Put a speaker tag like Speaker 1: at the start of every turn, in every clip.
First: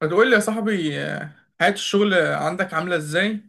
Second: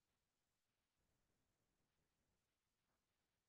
Speaker 1: فتقول لي يا صاحبي، حياة الشغل عندك عاملة ازاي؟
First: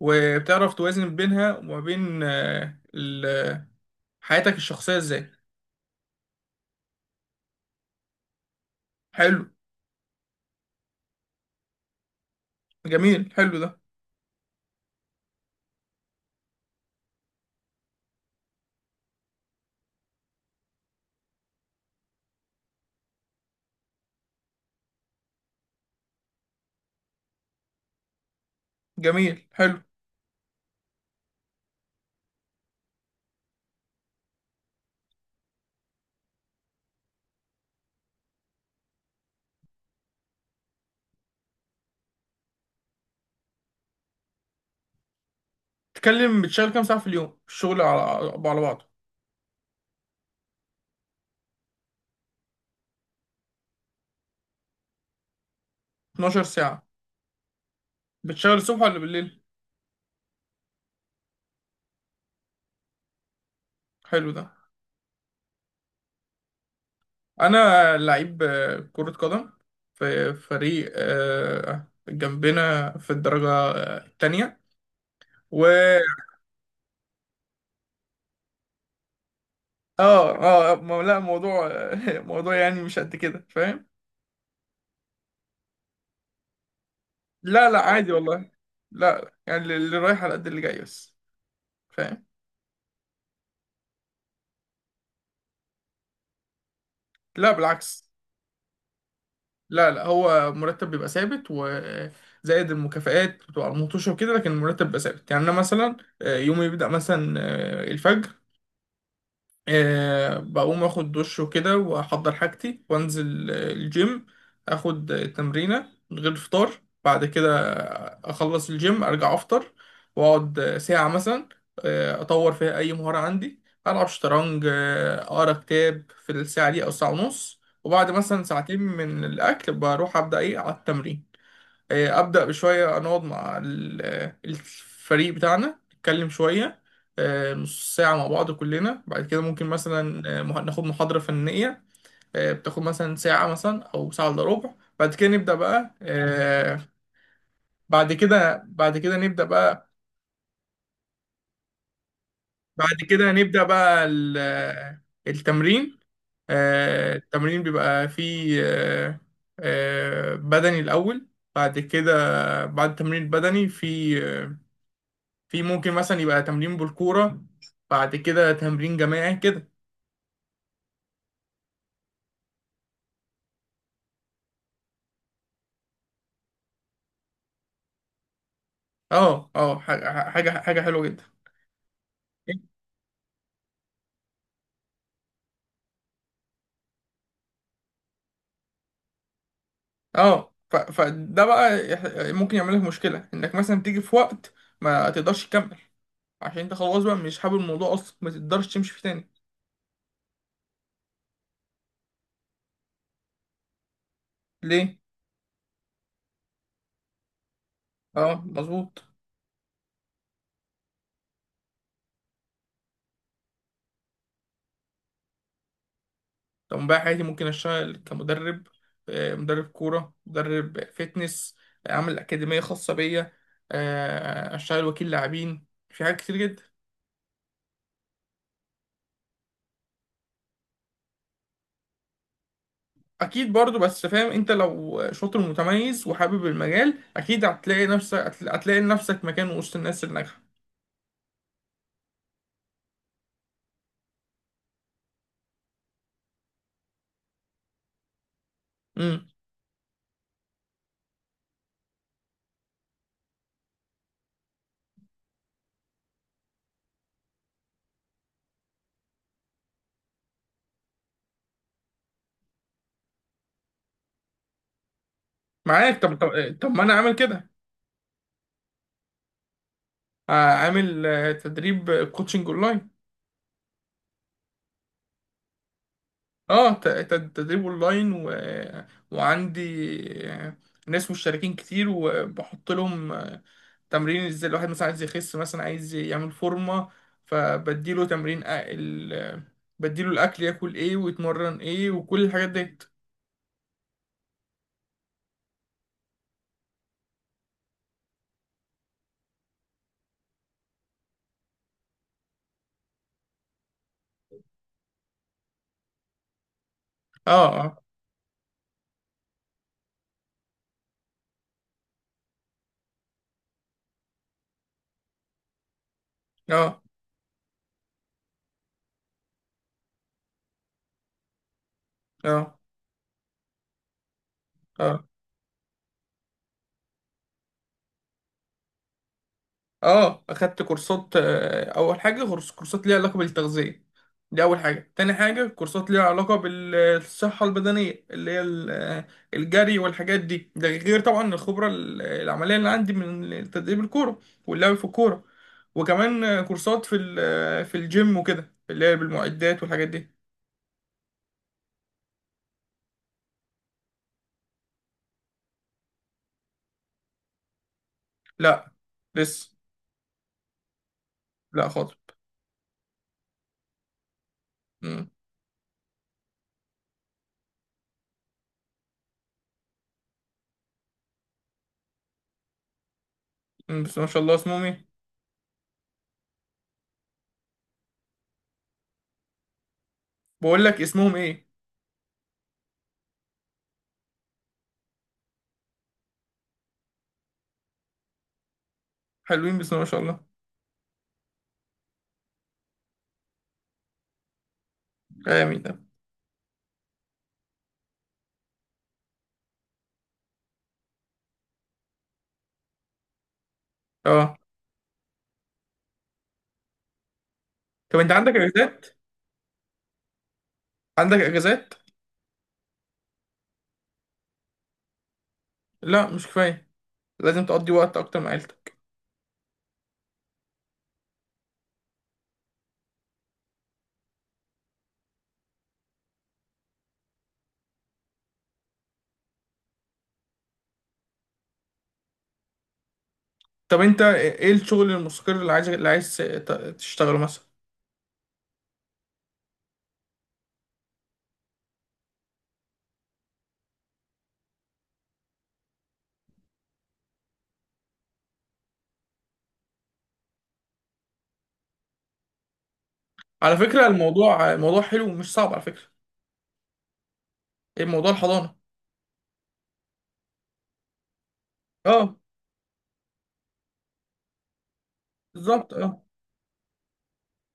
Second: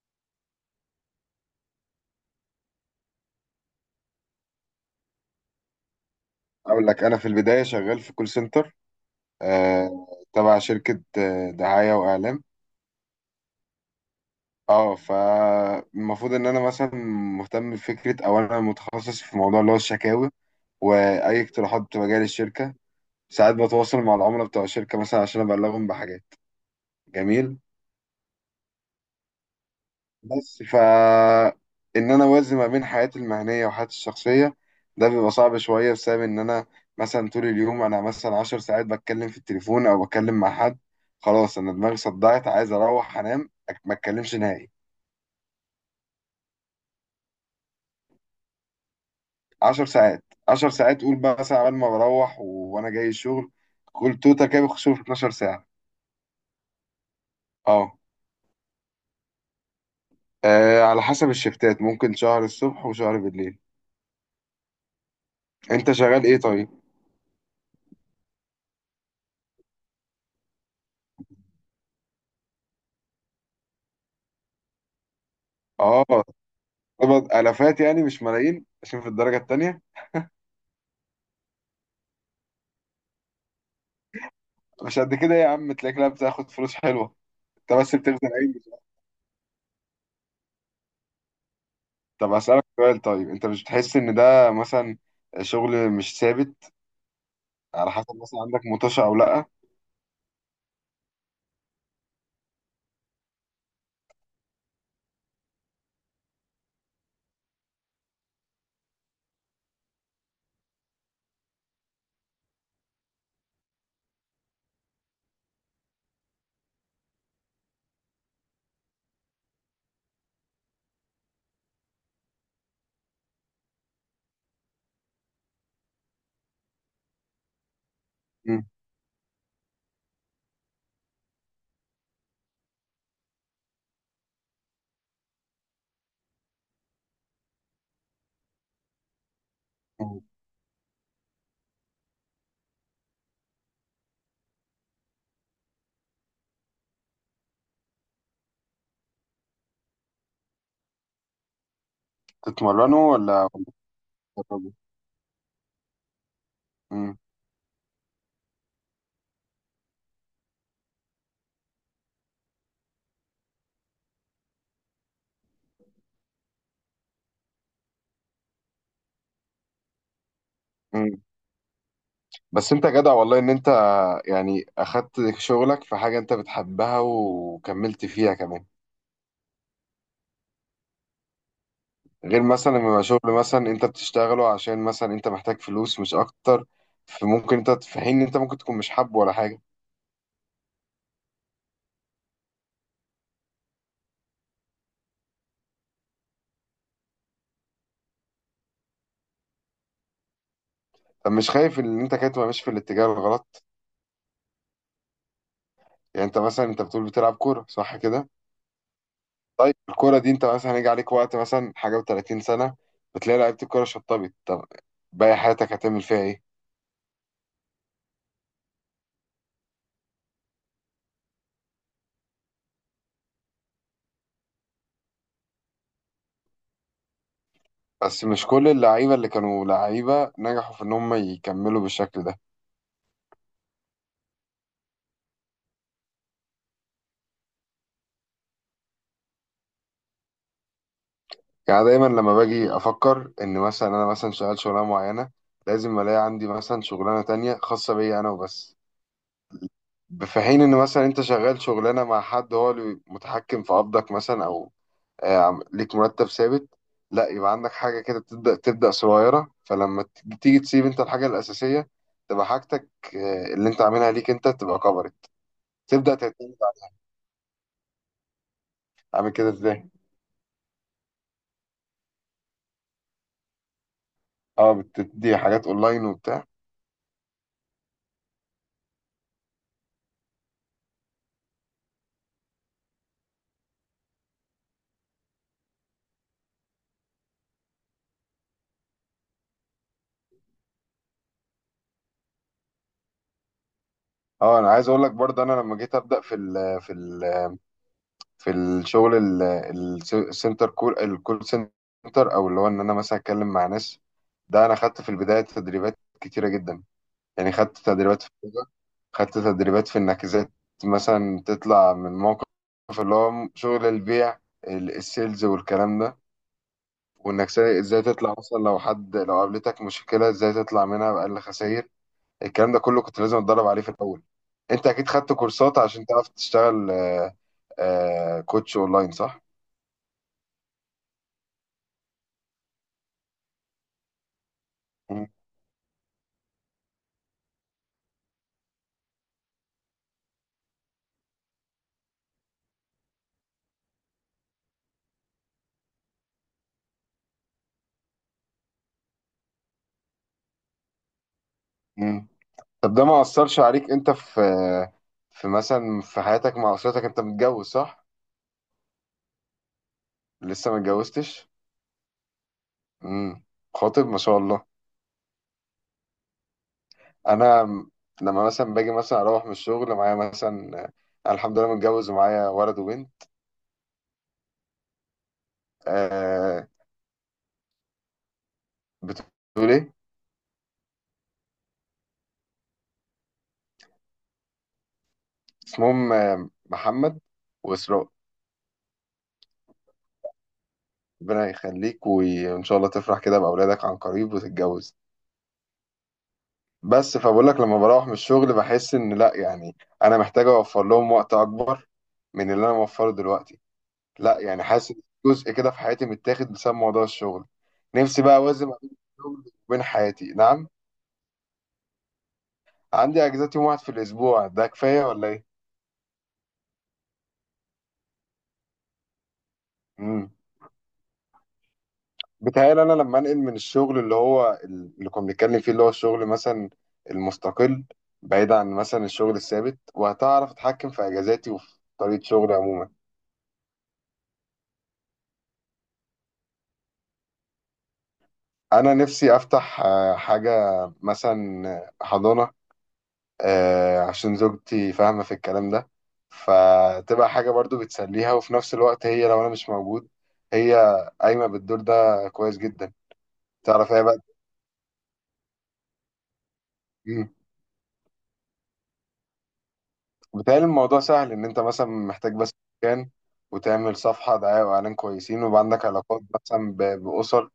Speaker 1: وبتعرف توازن بينها وما بين حياتك الشخصية ازاي؟
Speaker 2: اقول لك انا في البدايه شغال في كول سنتر
Speaker 1: حلو.
Speaker 2: آه تبع شركه دعايه واعلام.
Speaker 1: جميل، حلو ده.
Speaker 2: اه فالمفروض ان انا مثلا مهتم بفكره، او انا متخصص في موضوع اللي هو الشكاوي واي اقتراحات بتبقى جايه للشركه. ساعات بتواصل مع العملاء بتوع الشركه مثلا عشان ابلغهم بحاجات. جميل.
Speaker 1: جميل، حلو.
Speaker 2: بس ان انا اوازن ما بين حياتي المهنيه وحياتي الشخصيه، ده بيبقى صعب شويه بسبب ان انا مثلا طول اليوم، انا مثلا عشر ساعات بتكلم في التليفون او بتكلم مع حد. خلاص انا دماغي صدعت، عايز اروح انام، ما اتكلمش نهائي.
Speaker 1: تتكلم، بتشتغل كام ساعة في اليوم الشغل على بعضه؟
Speaker 2: عشر ساعات عشر ساعات قول بقى مثلا قبل ما بروح وانا جاي الشغل. قول توتا كده بخش في 12 ساعه.
Speaker 1: 12 ساعة.
Speaker 2: اه.
Speaker 1: بتشتغل الصبح ولا بالليل؟
Speaker 2: على حسب الشفتات ممكن شهر الصبح وشهر بالليل.
Speaker 1: حلو ده.
Speaker 2: انت شغال ايه طيب؟
Speaker 1: أنا لعيب كرة قدم، في فريق جنبنا في الدرجة التانية. و
Speaker 2: اه، قبض الافات يعني مش ملايين عشان في الدرجه التانيه.
Speaker 1: اه. اه، لا، موضوع موضوع يعني مش قد كده، فاهم.
Speaker 2: مش قد كده يا عم، تلاقيك لا بتاخد فلوس حلوه.
Speaker 1: لا لا،
Speaker 2: انت بس
Speaker 1: عادي
Speaker 2: بتخزن اي
Speaker 1: والله.
Speaker 2: ميزانية.
Speaker 1: لا، يعني اللي رايح على قد اللي جاي بس، فاهم.
Speaker 2: طب اسالك سؤال طيب، انت مش بتحس ان ده مثلا شغل مش ثابت؟
Speaker 1: لا،
Speaker 2: على
Speaker 1: بالعكس.
Speaker 2: حسب، مثلا عندك مطوشه او لا؟
Speaker 1: لا لا، هو مرتب بيبقى ثابت، وزائد المكافآت بتبقى على المطوشة وكده، لكن المرتب بيبقى ثابت. يعني أنا مثلا يومي بيبدأ مثلا الفجر. أه، بقوم اخد دش وكده واحضر حاجتي وانزل الجيم، اخد تمرينة من غير فطار. بعد كده اخلص الجيم ارجع افطر، واقعد ساعة مثلا اطور فيها اي مهارة عندي، العب شطرنج اقرا كتاب في الساعة دي او ساعة ونص. وبعد مثلا
Speaker 2: مم.
Speaker 1: ساعتين من الاكل بروح ابدا ايه على التمرين. ابدا بشويه، نقعد مع الفريق بتاعنا نتكلم شويه نص ساعه مع بعض كلنا. بعد كده ممكن
Speaker 2: مم.
Speaker 1: مثلا ناخد محاضره فنيه، بتاخد مثلا ساعه مثلا او ساعه الا ربع. بعد كده نبدا بقى. بعد كده نبدا بقى. بعد
Speaker 2: تتمرنوا
Speaker 1: كده
Speaker 2: ولا
Speaker 1: نبدا بقى
Speaker 2: بتتدربوا؟
Speaker 1: التمرين.
Speaker 2: مم.
Speaker 1: التمرين بيبقى فيه بدني الاول. بعد كده بعد التمرين البدني، في، في ممكن مثلا يبقى تمرين بالكورة. بعد كده تمرين جماعي كده.
Speaker 2: مم. بس انت جدع والله، ان انت يعني اخدت شغلك في حاجه انت بتحبها وكملت فيها كمان.
Speaker 1: اه اه، حاجة حلوة جدا.
Speaker 2: غير مثلا لما يبقى شغل مثلا انت بتشتغله عشان مثلا انت محتاج فلوس مش اكتر، فممكن انت في حين ان انت ممكن تكون مش حابه ولا حاجه.
Speaker 1: اه، فده بقى، ممكن يعمل لك مشكلة انك مثلا تيجي في وقت ما تقدرش تكمل، عشان انت خلاص بقى مش حابب الموضوع اصلا، ما تقدرش تمشي فيه تاني.
Speaker 2: طب مش خايف ان انت كده تبقى ماشي في الاتجاه الغلط؟
Speaker 1: ليه؟
Speaker 2: يعني انت مثلا انت بتقول بتلعب كوره صح كده؟
Speaker 1: اه مظبوط.
Speaker 2: طيب الكوره دي، انت مثلا هيجي عليك وقت مثلا حاجه و30 سنه، بتلاقي لعيبه الكوره شطبت. طب باقي حياتك هتعمل فيها ايه؟
Speaker 1: طب بقى حياتي ممكن اشتغل كمدرب، مدرب كورة، مدرب فتنس، اعمل اكاديمية خاصة بيا، اشتغل وكيل لاعبين، في حاجات كتير جدا.
Speaker 2: بس مش كل اللعيبه اللي كانوا لعيبه نجحوا في ان هم يكملوا بالشكل ده.
Speaker 1: اكيد برضو، بس فاهم انت، لو شاطر متميز وحابب المجال اكيد هتلاقي نفسك، هتلاقي لنفسك مكان وسط الناس الناجحه.
Speaker 2: يعني دايما لما باجي افكر ان مثلا انا مثلا شغال شغلانه معينه، لازم الاقي عندي مثلا شغلانه تانية خاصه بيا انا وبس.
Speaker 1: امم.
Speaker 2: في حين ان مثلا انت شغال شغلانه مع حد هو اللي متحكم في قبضك مثلا، او ليك مرتب ثابت. لا، يبقى عندك حاجة كده تبدأ صغيرة، فلما تيجي تسيب انت الحاجة الأساسية، تبقى حاجتك اللي انت عاملها ليك انت، تبقى كبرت،
Speaker 1: معاك.
Speaker 2: تبدأ
Speaker 1: طب
Speaker 2: تعتمد
Speaker 1: طب طب ما انا
Speaker 2: عليها.
Speaker 1: عامل كده.
Speaker 2: عامل كده ازاي؟
Speaker 1: عامل تدريب كوتشنج اونلاين.
Speaker 2: اه، بتدي حاجات اونلاين وبتاع.
Speaker 1: اه، تدريب اونلاين وعندي آه، ناس مشتركين كتير، وبحط لهم تمرين ازاي الواحد مثلا عايز يخس، مثلا عايز يعمل فورمه. فبديله تمرين أ- ال... آه، بديله الاكل ياكل ايه ويتمرن ايه وكل الحاجات ديت.
Speaker 2: اه، انا عايز اقول لك برضه، انا لما جيت ابدا في الشغل ال- الس- السنتر كول الكول سنتر، او اللي هو ان انا مثلا اتكلم مع ناس، ده انا خدت في البدايه تدريبات كتيره جدا.
Speaker 1: اه.
Speaker 2: يعني
Speaker 1: آه.
Speaker 2: خدت تدريبات في اللغة، خدت تدريبات في انك ازاي مثلا تطلع من موقف اللي هو شغل البيع، السيلز والكلام ده،
Speaker 1: اه
Speaker 2: وانك ازاي تطلع، مثلا لو حد، لو قابلتك مشكلة ازاي تطلع منها بأقل خسائر.
Speaker 1: اه
Speaker 2: الكلام ده كله كنت لازم اتدرب عليه في الاول. انت
Speaker 1: اه
Speaker 2: اكيد خدت كورسات عشان تعرف تشتغل كوتش اونلاين صح؟
Speaker 1: اه، اخدت كورسات. اول حاجه كورسات ليها علاقه بالتغذيه، دي اول حاجه. تاني
Speaker 2: مم.
Speaker 1: حاجه كورسات ليها علاقه بالصحه البدنيه، اللي هي الجري والحاجات دي. ده غير طبعا الخبره العمليه اللي عندي من تدريب الكوره، واللعب في الكوره. وكمان كورسات في في الجيم وكده اللي هي بالمعدات والحاجات دي.
Speaker 2: مم. طب ده ما أثرش عليك انت في في مثلا في حياتك مع اسرتك؟ انت متجوز صح؟
Speaker 1: لا. لسه.
Speaker 2: لسه ما اتجوزتش؟
Speaker 1: لا خالص.
Speaker 2: مم. خاطب ما شاء الله.
Speaker 1: مم.
Speaker 2: انا م- لما مثلا باجي مثلا اروح من الشغل، معايا مثلا أنا الحمد لله متجوز ومعايا ولد وبنت.
Speaker 1: مم، بس ما شاء الله اسمهم ايه؟
Speaker 2: آه، بتقول ايه؟
Speaker 1: بقول لك اسمهم ايه.
Speaker 2: اسمهم محمد واسراء.
Speaker 1: حلوين بس ما شاء الله.
Speaker 2: ربنا يخليك، وان شاء الله تفرح كده باولادك عن قريب وتتجوز.
Speaker 1: امين.
Speaker 2: بس فبقول لك، لما بروح من الشغل بحس ان لا يعني انا محتاج اوفر لهم وقت اكبر من اللي انا موفره دلوقتي.
Speaker 1: اه.
Speaker 2: لا يعني حاسس إن جزء كده في حياتي متاخد بسبب موضوع الشغل.
Speaker 1: طب انت
Speaker 2: نفسي
Speaker 1: عندك
Speaker 2: بقى اوازن ما
Speaker 1: اجازات؟
Speaker 2: بين الشغل وبين حياتي. نعم.
Speaker 1: عندك اجازات؟
Speaker 2: عندي اجازات يوم واحد في الاسبوع، ده كفايه ولا ايه؟
Speaker 1: لا، مش كفايه. لازم تقضي وقت اكتر مع عيلتك.
Speaker 2: امم. بتهيألي انا لما انقل من الشغل اللي هو اللي كنا بنتكلم فيه، اللي هو الشغل مثلا المستقل، بعيد عن مثلا الشغل الثابت، وهتعرف اتحكم في اجازاتي وفي طريقه شغلي عموما.
Speaker 1: طب انت ايه الشغل المستقر اللي عايز تشتغله مثلا؟
Speaker 2: انا نفسي افتح حاجه، مثلا حضانه، عشان زوجتي فاهمه في الكلام ده، فتبقى حاجه برضو بتسليها، وفي نفس الوقت هي لو انا مش موجود، هي قايمه بالدور ده. كويس جدا.
Speaker 1: على فكره
Speaker 2: تعرف هي بقى،
Speaker 1: الموضوع موضوع حلو ومش صعب، على فكره. ايه موضوع الحضانه؟
Speaker 2: بتهيألي الموضوع سهل، إن أنت مثلا
Speaker 1: اه.
Speaker 2: محتاج بس مكان، وتعمل صفحة دعاية وإعلان كويسين، ويبقى
Speaker 1: بالظبط
Speaker 2: عندك
Speaker 1: اه.
Speaker 2: علاقات مثلا بأسر.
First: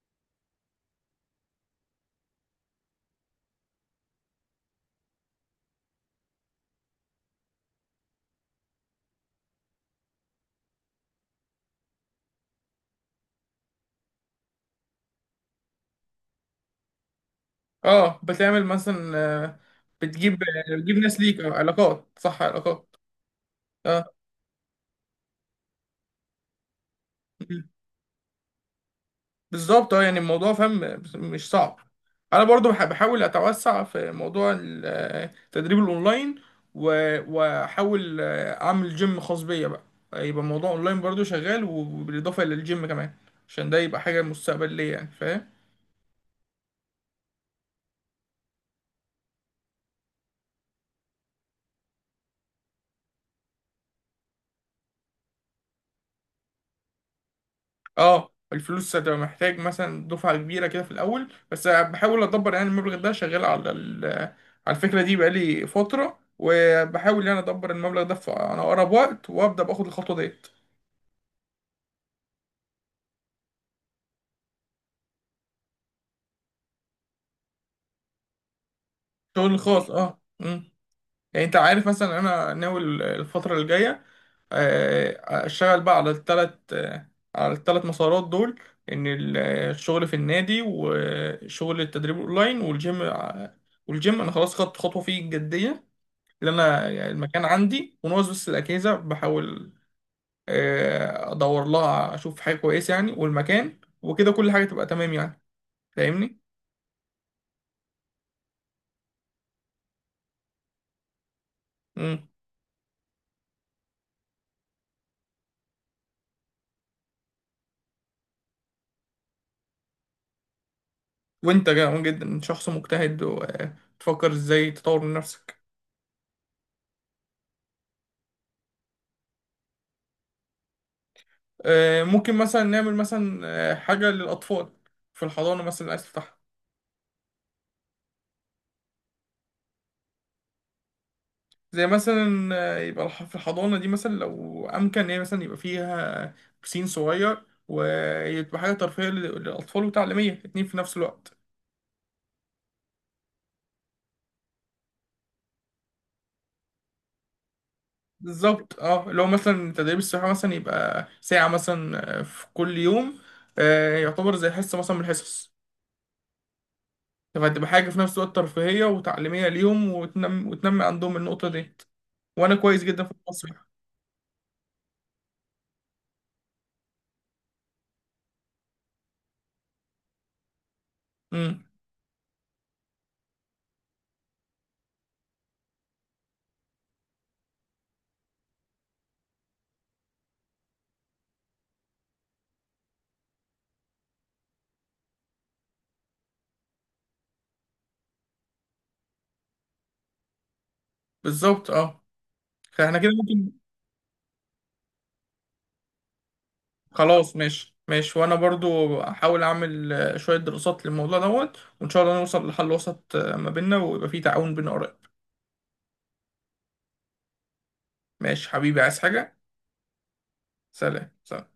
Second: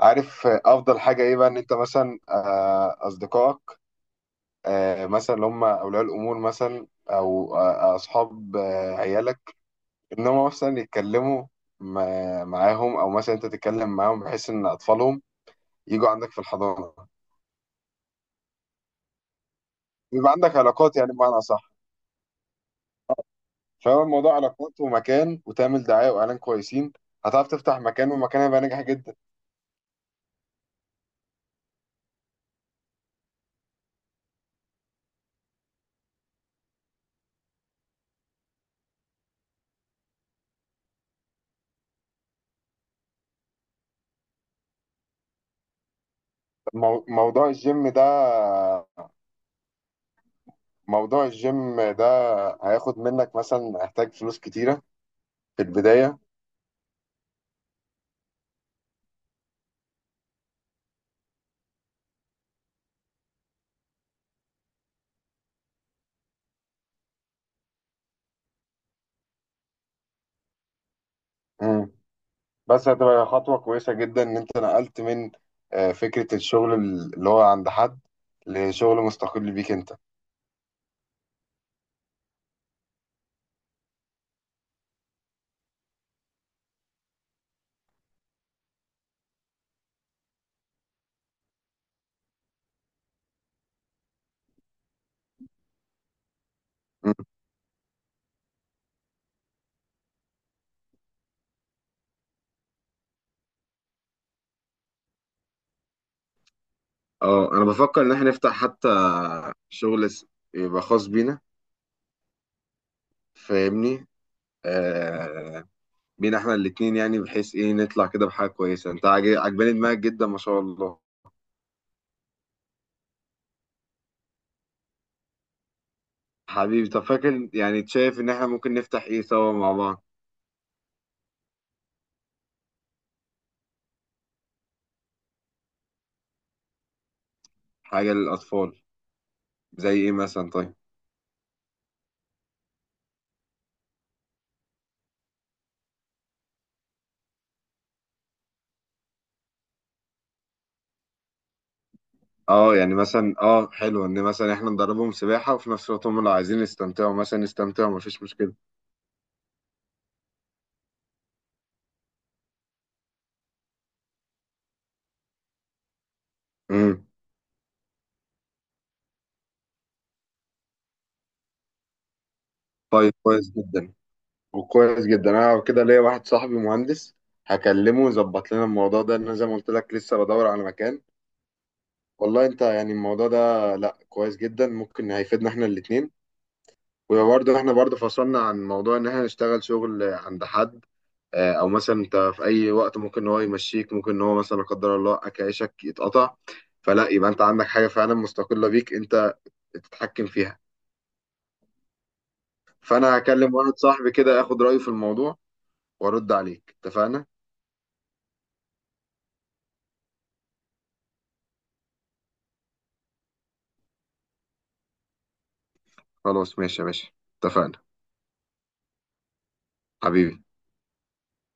Speaker 2: عارف أفضل حاجة إيه بقى؟ إن أنت مثلا أصدقائك، مثلا اللي هم أولياء الأمور، مثلا أو أصحاب عيالك، إن هم مثلا يتكلموا معاهم، أو مثلا أنت تتكلم معاهم، بحيث إن أطفالهم يجوا عندك في الحضانة.
Speaker 1: اه، بتعمل مثلا،
Speaker 2: يبقى
Speaker 1: بتجيب،
Speaker 2: عندك علاقات
Speaker 1: بتجيب
Speaker 2: يعني،
Speaker 1: ناس
Speaker 2: بمعنى
Speaker 1: ليك
Speaker 2: أصح
Speaker 1: علاقات. صح، علاقات.
Speaker 2: فهو
Speaker 1: اه
Speaker 2: الموضوع علاقات ومكان، وتعمل دعاية وإعلان كويسين، هتعرف تفتح مكان، ومكان هيبقى ناجح جدا.
Speaker 1: بالظبط اه. يعني الموضوع فاهم، مش صعب. انا برضو بحاول اتوسع في موضوع التدريب الاونلاين، واحاول اعمل جيم خاص بيا بقى. يبقى الموضوع اونلاين برضو شغال، وبالاضافه للجيم كمان عشان ده يبقى حاجه مستقبليه، يعني فاهم.
Speaker 2: مو- موضوع الجيم ده موضوع الجيم ده هياخد منك مثلا، هيحتاج فلوس كتيرة في البداية.
Speaker 1: اه، الفلوس هتبقى محتاج مثلا دفعه كبيره كده في الاول، بس بحاول ادبر يعني المبلغ ده. شغال على على الفكره دي بقالي فتره، وبحاول يعني ادبر المبلغ ده في انا اقرب وقت، وابدا باخد الخطوه ديت.
Speaker 2: مم. بس هتبقى خطوة كويسة جدا إن أنت نقلت من فكرة الشغل اللي هو عند حد، لشغل مستقل
Speaker 1: شغل
Speaker 2: بيك
Speaker 1: خاص
Speaker 2: أنت.
Speaker 1: اه. مم. يعني انت عارف مثلا انا ناوي الفترة اللي جاية اشتغل بقى على التلات، على التلات مسارات دول. ان الشغل في النادي، وشغل التدريب اونلاين، والجيم. والجيم انا خلاص خدت خطوة فيه جدية، اللي انا يعني
Speaker 2: مم.
Speaker 1: المكان عندي وناقص بس الاجهزة. بحاول ادور لها اشوف حاجة كويسة يعني، والمكان وكده كل حاجة تبقى تمام، يعني فاهمني؟
Speaker 2: اه، انا بفكر ان احنا نفتح حتى شغل، يبقى خاص بينا، فاهمني؟ آه، بينا احنا الاتنين يعني، بحيث ايه نطلع كده بحاجة كويسة. انت عجباني دماغك جدا ما شاء الله.
Speaker 1: وانت جامد جدا، شخص مجتهد وتفكر ازاي تطور من نفسك.
Speaker 2: حبيبي، طب فاكر يعني شايف ان احنا ممكن نفتح ايه سوا مع بعض؟
Speaker 1: ممكن مثلا نعمل مثلا حاجة للأطفال في الحضانة مثلا اللي عايز تفتحها.
Speaker 2: حاجة للأطفال، زي ايه مثلا طيب؟
Speaker 1: زي مثلا يبقى في الحضانة دي مثلا، لو أمكن إن هي مثلا يبقى فيها بسين صغير، ويبقى حاجة ترفيهية للأطفال وتعليمية اتنين في نفس الوقت.
Speaker 2: اه يعني مثلا، حلو ان مثلا احنا ندربهم سباحة، وفي نفس الوقت هم لو عايزين يستمتعوا مثلا، يستمتعوا مفيش مشكلة.
Speaker 1: بالظبط اه. لو مثلا تدريب السباحة مثلا يبقى ساعة مثلا في كل يوم، يعتبر زي حصة مثلا من الحصص.
Speaker 2: امم.
Speaker 1: فهتبقى حاجة في نفس الوقت ترفيهية وتعليمية ليهم، وتنمي عندهم النقطة دي. وأنا كويس جدا في
Speaker 2: طيب كويس
Speaker 1: التصوير.
Speaker 2: جدا. وكويس جدا انا كده ليا واحد صاحبي مهندس، هكلمه يظبط لنا الموضوع ده. انا زي ما قلت لك لسه بدور على مكان.
Speaker 1: امم.
Speaker 2: والله انت يعني الموضوع ده، لا كويس جدا، ممكن هيفيدنا احنا الاتنين. وبرضه احنا برضه فصلنا عن موضوع ان احنا نشتغل شغل عند حد. اه، او مثلا انت في اي وقت ممكن ان هو يمشيك، ممكن ان هو مثلا لا قدر الله اكل عيشك يتقطع. فلا يبقى انت عندك حاجه فعلا مستقله بيك انت، تتحكم فيها.
Speaker 1: بالظبط اه. فاحنا كده
Speaker 2: فانا
Speaker 1: ممكن.
Speaker 2: هكلم واحد صاحبي كده، اخد رايه في الموضوع، وارد عليك، اتفقنا؟
Speaker 1: خلاص، ماشي ماشي. وأنا برضو أحاول أعمل شوية دراسات للموضوع دوت، وإن شاء الله نوصل لحل وسط ما بيننا، ويبقى فيه تعاون بين آراء.
Speaker 2: خلاص ماشي يا باشا، اتفقنا
Speaker 1: ماشي حبيبي. عايز حاجة؟
Speaker 2: حبيبي.
Speaker 1: سلام سلام.